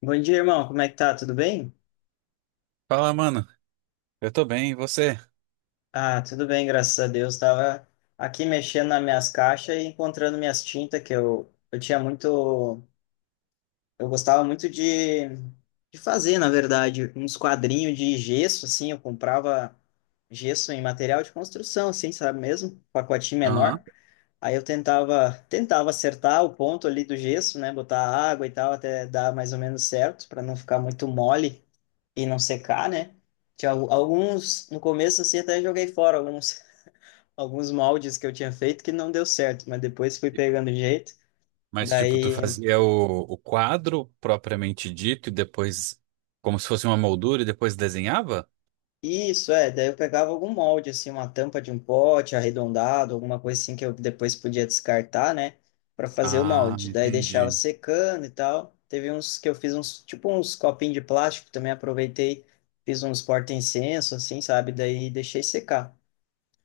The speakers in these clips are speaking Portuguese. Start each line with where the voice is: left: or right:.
left: Bom dia, irmão. Como é que tá? Tudo bem?
right: Fala, mano. Eu tô bem, e você?
left: Ah, tudo bem, graças a Deus. Tava aqui mexendo nas minhas caixas e encontrando minhas tintas que eu tinha muito, eu gostava muito de fazer, na verdade, uns quadrinhos de gesso, assim, eu comprava gesso em material de construção, assim, sabe mesmo? Pacotinho
right: Aham.
left: menor. Aí eu tentava acertar o ponto ali do gesso, né? Botar água e tal, até dar mais ou menos certo, para não ficar muito mole e não secar, né? Tinha alguns, no começo assim, até joguei fora alguns, alguns moldes que eu tinha feito que não deu certo, mas depois fui pegando jeito.
right: Mas, tipo, tu
left: Daí,
right: fazia o quadro propriamente dito e depois, como se fosse uma moldura e depois desenhava?
left: isso é, daí eu pegava algum molde, assim, uma tampa de um pote arredondado, alguma coisa assim que eu depois podia descartar, né, para fazer o
right: Ah,
left: molde. Daí deixava
right: entendi.
left: secando e tal. Teve uns que eu fiz uns, tipo uns copinhos de plástico, também aproveitei, fiz uns porta-incenso, assim, sabe? Daí deixei secar.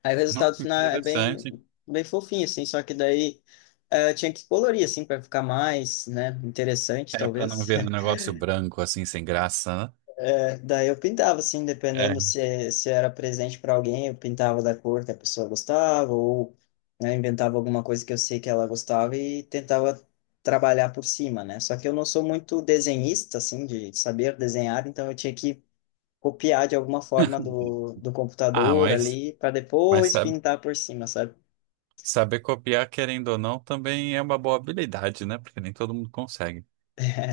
left: Aí o
right: Não,
left: resultado
right: que
left: final é bem,
right: interessante.
left: bem fofinho, assim, só que daí eu tinha que colorir, assim, para ficar mais, né, interessante,
right: É pra não
left: talvez.
right: virar um negócio branco assim, sem graça, né?
left: Daí eu pintava, assim, dependendo
right: É.
left: se era presente para alguém, eu pintava da cor que a pessoa gostava, ou né, inventava alguma coisa que eu sei que ela gostava e tentava trabalhar por cima, né? Só que eu não sou muito desenhista, assim, de saber desenhar, então eu tinha que copiar de alguma forma do
right: Ah,
left: computador
right: mas,
left: ali, para
right: mas
left: depois
right: sa-
left: pintar por cima, sabe?
right: saber copiar, querendo ou não, também é uma boa habilidade, né? Porque nem todo mundo consegue.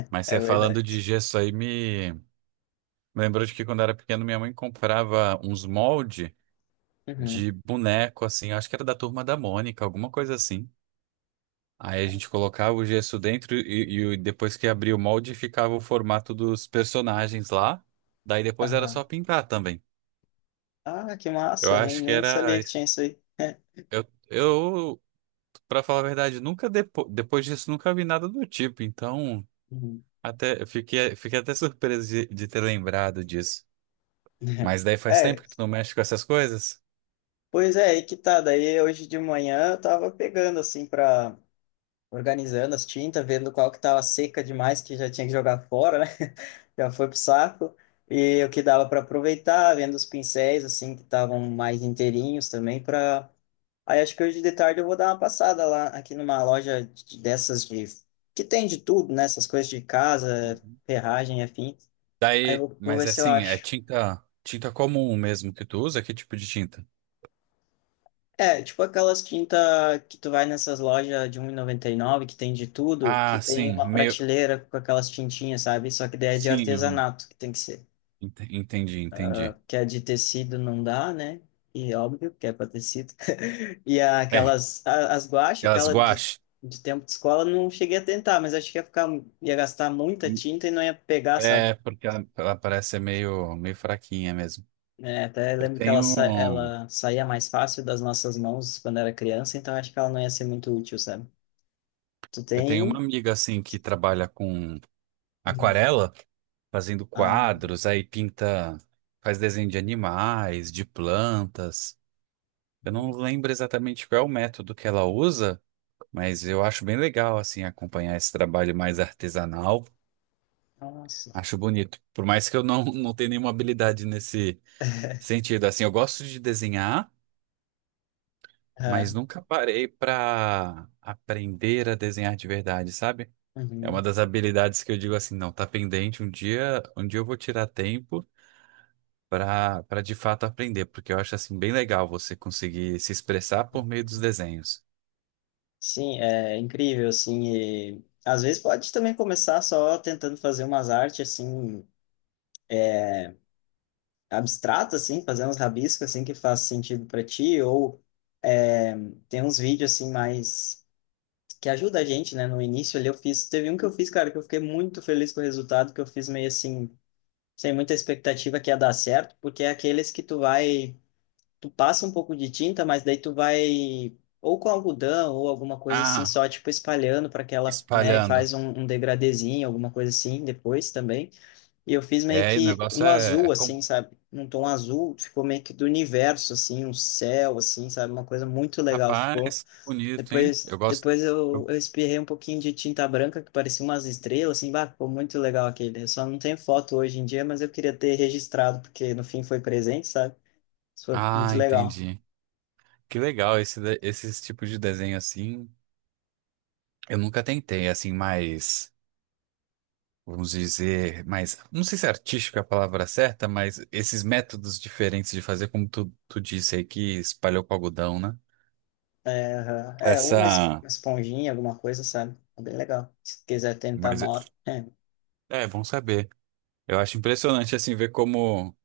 right: Mas
left: É
right: você falando
left: verdade.
right: de gesso aí, me lembrou de que quando eu era pequeno, minha mãe comprava uns moldes
left: Uhum.
right: de boneco, assim, acho que era da Turma da Mônica, alguma coisa assim. Aí a gente colocava o gesso dentro e depois que abria o molde ficava o formato dos personagens lá. Daí depois era
left: Aham.
right: só pintar também.
left: Ah, que
right: Eu
left: massa,
right: acho que
left: nem sabia
right: era.
left: que
right: Es-
left: tinha isso aí.
right: Eu, para falar a verdade, nunca depois disso nunca vi nada do tipo. Então,
left: Uhum.
right: até eu fiquei até surpreso de ter lembrado disso. Mas daí faz tempo
left: É,
right: que tu não mexe com essas coisas?
left: pois é, aí que tá. Daí hoje de manhã eu tava pegando assim pra organizando as tintas, vendo qual que tava seca demais que já tinha que jogar fora, né? Já foi pro saco. E o que dava para aproveitar, vendo os pincéis assim que estavam mais inteirinhos também para aí acho que hoje de tarde eu vou dar uma passada lá aqui numa loja dessas de que tem de tudo, né? Essas coisas de casa, ferragem, afim. Aí eu
right: Daí,
left: vou
right: mas
left: ver
right: é
left: se eu
right: assim, é
left: acho.
right: tinta comum mesmo que tu usa? Que tipo de tinta?
left: É, tipo aquelas quinta que tu vai nessas lojas de um e noventa e nove que tem de tudo, que
right: Ah,
left: tem
right: sim,
left: uma
right: meio,
left: prateleira com aquelas tintinhas, sabe? Só que daí é de
right: sim,
left: artesanato que tem que ser.
right: entendi, entendi.
left: Que é de tecido não dá, né? E óbvio que é para tecido. E
right: É,
left: aquelas, as guache,
right: aquelas
left: aquela
right: guache.
left: de tempo de escola, não cheguei a tentar, mas acho que ia ficar, ia gastar muita tinta e não ia pegar, sabe?
right: É, porque ela parece ser meio, meio fraquinha mesmo.
left: É, até
right: Eu
left: lembro que ela,
right: tenho,
left: ela saía mais fácil das nossas mãos quando era criança, então acho que ela não ia ser muito útil, sabe? Tu
right: eu tenho uma
left: tem?
right: amiga assim que trabalha com
left: Uhum.
right: aquarela, fazendo
left: Ah,
right: quadros, aí pinta, faz desenho de animais, de plantas. Eu não lembro exatamente qual é o método que ela usa. Mas eu acho bem legal, assim, acompanhar esse trabalho mais artesanal.
left: nossa.
right: Acho bonito. Por mais que eu não tenha nenhuma habilidade nesse sentido. Assim, eu gosto de desenhar, mas
left: Ah,
right: nunca parei para aprender a desenhar de verdade, sabe? É uma
left: uhum.
right: das habilidades que eu digo assim, não, tá pendente. Um dia eu vou tirar tempo para de fato aprender, porque eu acho assim bem legal você conseguir se expressar por meio dos desenhos.
left: Sim, é incrível, assim, e às vezes pode também começar só tentando fazer umas artes, assim, abstratas, assim, fazer uns rabiscos, assim, que faz sentido para ti, ou é, tem uns vídeos, assim, mais, que ajuda a gente, né, no início ali eu fiz, teve um que eu fiz, cara, que eu fiquei muito feliz com o resultado, que eu fiz meio assim, sem muita expectativa que ia dar certo, porque é aqueles que tu vai tu passa um pouco de tinta, mas daí tu vai ou com algodão ou alguma coisa assim,
right: Ah,
left: só tipo espalhando para que ela, né, e
right: espalhando.
left: faz um, um degradezinho, alguma coisa assim depois também. E eu fiz meio
right: É, o
left: que
right: negócio
left: no azul,
right: é
left: assim,
right: complexo.
left: sabe? Num tom azul, ficou meio que do universo, assim, um céu, assim, sabe? Uma coisa muito legal ficou.
right: Rapaz, que bonito, hein?
left: Depois,
right: Eu gosto.
left: depois eu,
right: eu-
left: eu espirrei um pouquinho de tinta branca, que parecia umas estrelas, assim, bah, ficou muito legal aquele. Eu só não tenho foto hoje em dia, mas eu queria ter registrado, porque no fim foi presente, sabe? Isso foi
right: Ah,
left: muito legal.
right: entendi. Que legal esse, esses tipos de desenho assim. Eu nunca tentei, assim, mais, vamos dizer, mais, não sei se artístico é a palavra certa, mas esses métodos diferentes de fazer, como tu disse aí, que espalhou com algodão, né?
left: É, aham. é uma,
right: Essa.
left: uma esponjinha, alguma coisa, sabe? É bem legal. Se quiser tentar
right: Mas
left: uma hora. É.
right: é bom saber. Eu acho impressionante, assim, ver como.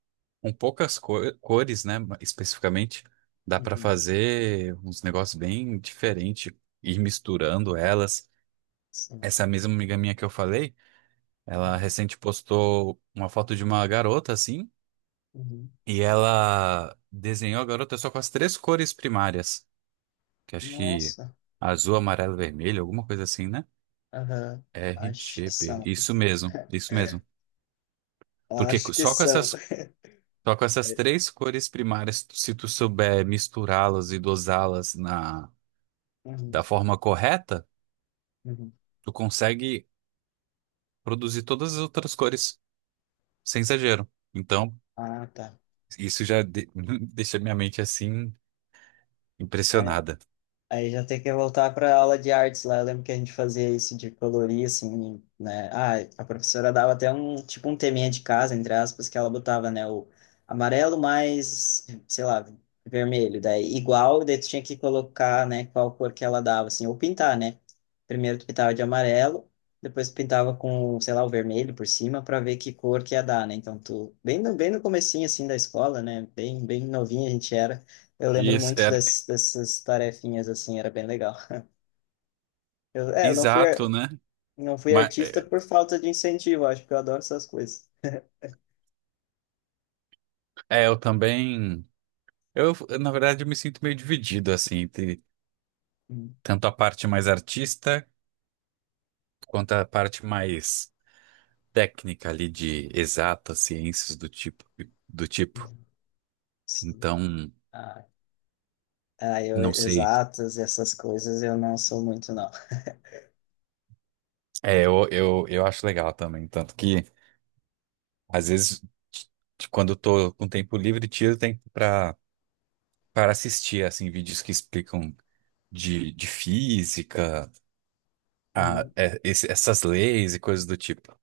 right: Com poucas cores, né? Especificamente, dá pra
left: Uhum.
right: fazer uns negócios bem diferentes, ir misturando elas.
left: Sim.
right: Essa mesma amiga minha que eu falei, ela
left: Uhum.
right: recente postou uma foto de uma garota assim,
left: Uhum.
right: e ela desenhou a garota só com as três cores primárias, que acho que
left: Nossa.
right: azul, amarelo, vermelho, alguma coisa assim, né?
left: Aham.
right: R,
left: Acho que
right: G, P.
left: são.
right: Isso mesmo, isso mesmo. Porque
left: Acho que são.
right: só com essas três cores primárias, se tu souber misturá-las e dosá-las na
left: Uhum.
right: da forma correta,
left: Uhum.
right: tu consegue produzir todas as outras cores, sem exagero. Então,
left: Ah, tá.
right: isso deixa minha mente assim
left: É.
right: impressionada.
left: Aí já tem que voltar para aula de artes lá. Eu lembro que a gente fazia isso de colorir, assim, né? Ah, a professora dava até um, tipo, um teminha de casa, entre aspas, que ela botava, né? O amarelo mais, sei lá, vermelho. Daí igual, daí tu tinha que colocar, né? Qual cor que ela dava, assim, ou pintar, né? Primeiro tu pintava de amarelo, depois tu pintava com, sei lá, o vermelho por cima para ver que cor que ia dar, né? Então tu, bem no comecinho, assim, da escola, né? Bem novinho a gente era. Eu
right: E
left: lembro
right: isso
left: muito
right: era
left: dessas tarefinhas, assim, era bem legal. Eu não fui,
right: exato, né?
left: não fui
right: Mas
left: artista por falta de incentivo, acho que eu adoro essas coisas.
right: eu também, eu na verdade eu me sinto meio dividido assim entre
left: Hum,
right: tanto a parte mais artista quanto a parte mais técnica ali de exatas ciências do tipo.
left: Sim.
right: Então,
left: Ah, eu,
right: não sei.
left: exatas, essas coisas eu não sou muito, não.
right: É, eu acho legal também, tanto que às vezes, quando eu tô com tempo livre, tiro tempo para assistir assim vídeos que explicam de física,
left: Uhum.
right: essas leis e coisas do tipo.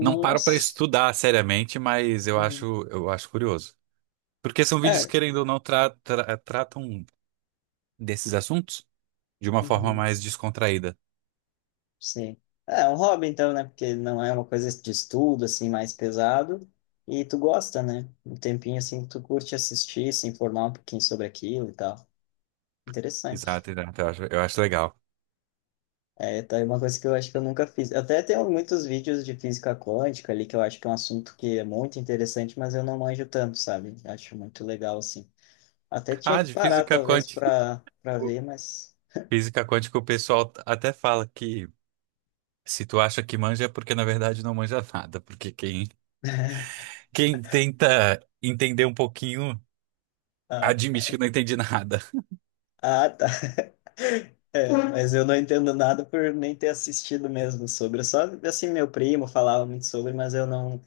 right: Não paro para estudar seriamente, mas
left: Uhum.
right: eu acho curioso. Porque são vídeos que,
left: É.
right: querendo ou não, tratam desses assuntos de uma forma
left: Uhum.
right: mais descontraída.
left: Sim. É é um hobby, então, né? Porque não é uma coisa de estudo, assim, mais pesado. E tu gosta, né? Um tempinho, assim, que tu curte assistir, se informar um pouquinho sobre aquilo e tal. Interessante.
right: Exato, eu acho legal.
left: É, tá aí uma coisa que eu acho que eu nunca fiz. Até tenho muitos vídeos de física quântica ali, que eu acho que é um assunto que é muito interessante, mas eu não manjo tanto, sabe? Acho muito legal, assim. Até tinha
right: Ah,
left: que
right: de
left: parar,
right: física
left: talvez,
right: quântica.
left: para ver, mas.
right: Física quântica, o pessoal até fala que, se tu acha que manja é porque na verdade não manja nada, porque quem tenta entender um pouquinho
left: Ah,
right: admite que não entende nada.
left: ah, tá. É, mas eu não entendo nada por nem ter assistido mesmo sobre. Só, assim, meu primo falava muito sobre, mas eu não.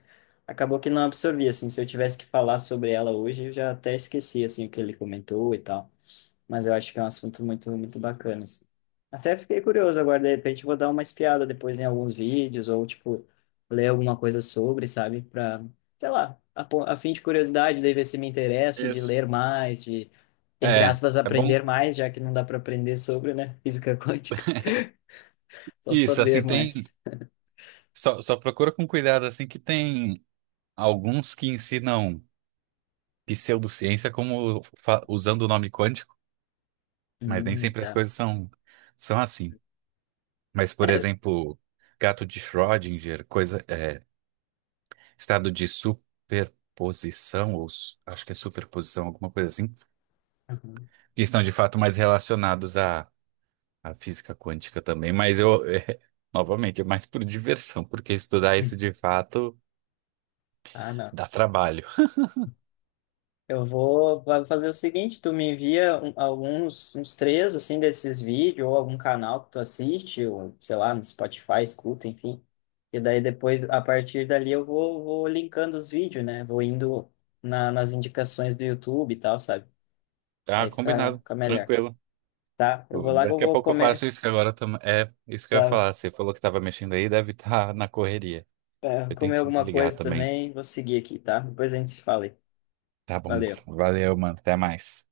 left: Acabou que não absorvi, assim. Se eu tivesse que falar sobre ela hoje, eu já até esqueci, assim, o que ele comentou e tal. Mas eu acho que é um assunto muito bacana, assim. Até fiquei curioso agora, de repente eu vou dar uma espiada depois em alguns vídeos, ou, tipo, ler alguma coisa sobre, sabe? Pra, sei lá, a fim de curiosidade, daí ver se me interesso, de
right: Isso.
left: ler mais, de, entre
right: É,
left: aspas,
right: é bom.
left: aprender mais, já que não dá para aprender sobre, né? Física quântica, só
right: Isso,
left: saber
right: assim, tem.
left: mais.
right: Só procura com cuidado, assim, que tem alguns que ensinam pseudociência como usando o nome quântico, mas nem sempre as
left: Tá.
right: coisas são assim. Mas, por exemplo, gato de Schrödinger, coisa, é, estado de superposição, ou acho que é superposição, alguma coisa assim,
left: Uhum.
right: que estão de fato mais relacionados à, à física quântica também, mas eu, é, novamente, é mais por diversão, porque estudar isso de fato
left: Ah, não.
right: dá trabalho.
left: Eu vou vai fazer o seguinte, tu me envia alguns, uns três, assim, desses vídeos, ou algum canal que tu assiste, ou, sei lá, no Spotify, escuta, enfim. E daí depois, a partir dali, eu vou linkando os vídeos, né? Vou indo nas indicações do YouTube e tal, sabe?
right: Ah,
left: Aí
right: combinado,
left: fica melhor,
right: tranquilo.
left: tá? Eu vou lá que eu
right: Daqui a
left: vou
right: pouco eu
left: comer,
right: faço isso que agora também é isso que eu ia
left: tá?
right: falar. Você falou que estava mexendo aí, deve estar na correria.
left: É,
right: Eu tenho
left: comer
right: que
left: alguma
right: desligar
left: coisa
right: também.
left: também, vou seguir aqui, tá? Depois a gente se fala aí.
right: Tá bom,
left: Valeu.
right: valeu, mano, até mais.